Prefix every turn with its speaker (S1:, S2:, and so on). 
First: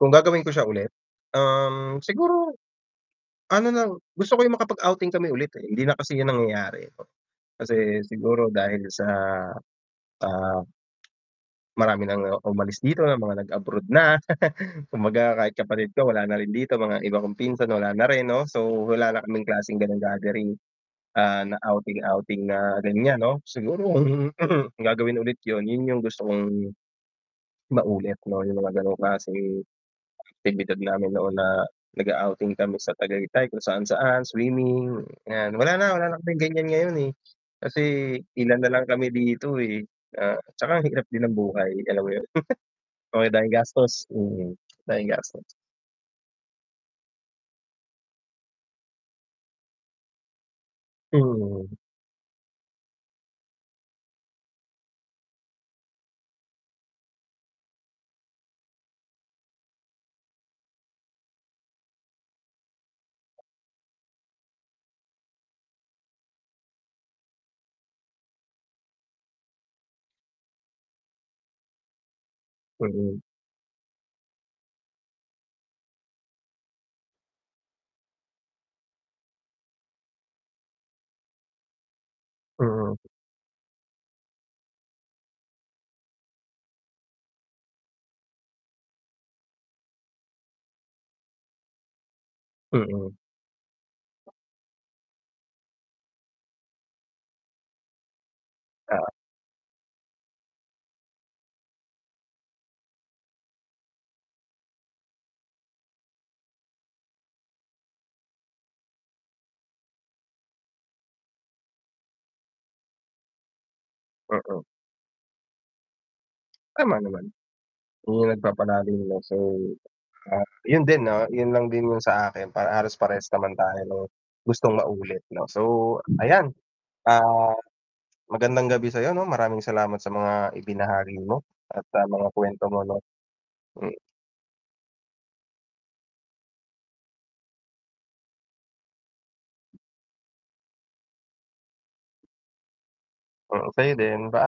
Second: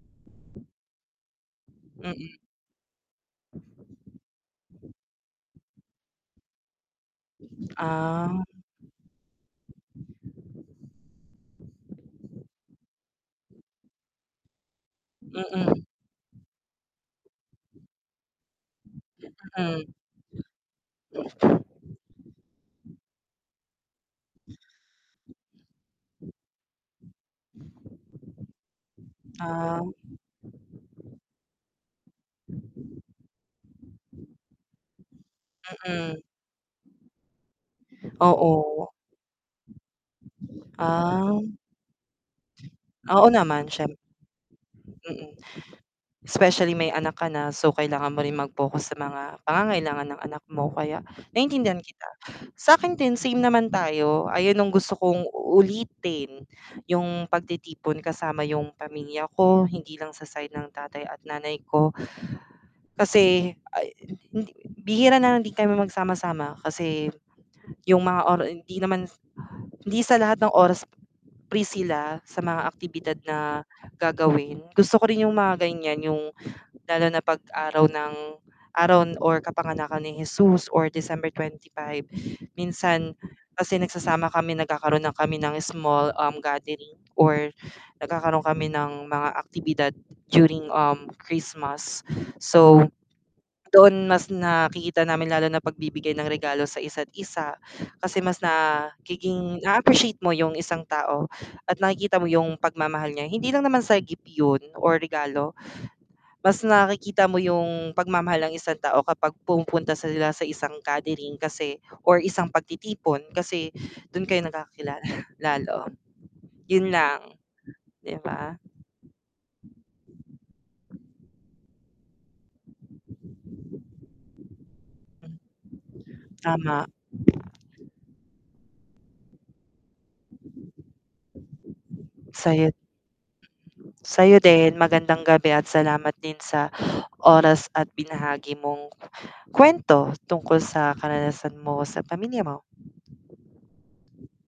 S1: Kung gagawin ko siya ulit, um,
S2: Mm.
S1: siguro ano na gusto ko 'yung makapag-outing kami ulit, eh, hindi na kasi 'yun nangyayari, po, kasi
S2: Ah.
S1: siguro dahil sa, ah, marami ng umalis dito, ng mga nag-abroad na, kumbaga kahit
S2: Mm.
S1: kapatid ko wala na rin dito, mga iba kong pinsan wala na rin, 'no, so wala na kaming klaseng
S2: Mm.
S1: gano'ng gathering, ah, na outing outing na ganiyan, 'no. Siguro kung gagawin ulit 'yun, 'yun 'yung gusto kong, maulit 'no 'yung mga gano'ng klaseng
S2: Um
S1: aktibidad namin noon na nag-a-outing kami sa Tagaytay, kung saan-saan, swimming, 'yan. Wala na wala na
S2: Mm.
S1: kaming ganiyan ngayon, eh. Kasi ilan nalang
S2: Oo.
S1: kami dito, eh, ah, tsaka ang hirap din ng
S2: Ang.
S1: buhay, alam mo 'yon.
S2: Oo
S1: Oo, dahil
S2: naman, siyem
S1: gastos, mm, daming
S2: mm.
S1: gastos.
S2: Specially may anak ka na, so kailangan mo rin mag-focus sa mga pangangailangan ng anak mo, kaya
S1: Mm.
S2: naiintindihan kita. Sa'kin din, same naman tayo, ayun 'yung gusto kong ulitin, 'yung pagtitipon kasama 'yung pamilya ko, hindi lang sa side ng tatay at nanay ko. Kasi, ah, hin hindi bihira na lang din kami magsama-sama, kasi 'yung mga ora hindi naman s hindi sa lahat ng oras free sila, sa mga aktibidad
S1: Mm.
S2: na gagawin. Gusto ko rin 'yung mga ganiyan, 'yung lalo na 'pag araw ng araw or kapanganakan ni Hesus or December twenty-five,
S1: Mm.
S2: minsan kasi nagsasama kami, nagkakaroon na kami ng small, um, gathering or nagkakaroon kami ng mga aktibidad during, um, Christmas. So
S1: Mm.
S2: doon mas nakikita namin lalo na pagbibigay ng regalo sa isa't isa, kasi mas
S1: Oo.
S2: nagiging naa appreciate mo 'yung isang tao at nakikita mo 'yung pagmamahal niya, hindi lang naman sa gift 'yun o regalo. Mas nakikita mo 'yung pagmamahal ng isang tao, kapag pumupunta sila sa isang gathering kasi or isang pagtitipon, kasi do'n kayo
S1: Mm.
S2: nagkakilala lalo. 'Yun
S1: Tama naman,
S2: lang, di
S1: 'yung
S2: ba?
S1: nagpapalim ng so, ah, 'yun din 'no, 'yun lang din 'yung sa akin para halos parehas naman tayo ng gustong maulit 'no. So ayan,
S2: Tama.
S1: ah, magandang gabi sa'yo 'no. Maraming salamat sa mga ibinahagi mo at, ah, mga kuwento
S2: Sa'yo.
S1: mo 'no, hmm.
S2: Sa'yo din magandang gabi. At salamat din sa oras at binahagi mong kuwento, tungkol sa karanasan mo sa pamilya mo.
S1: Mm, sa'yo din, by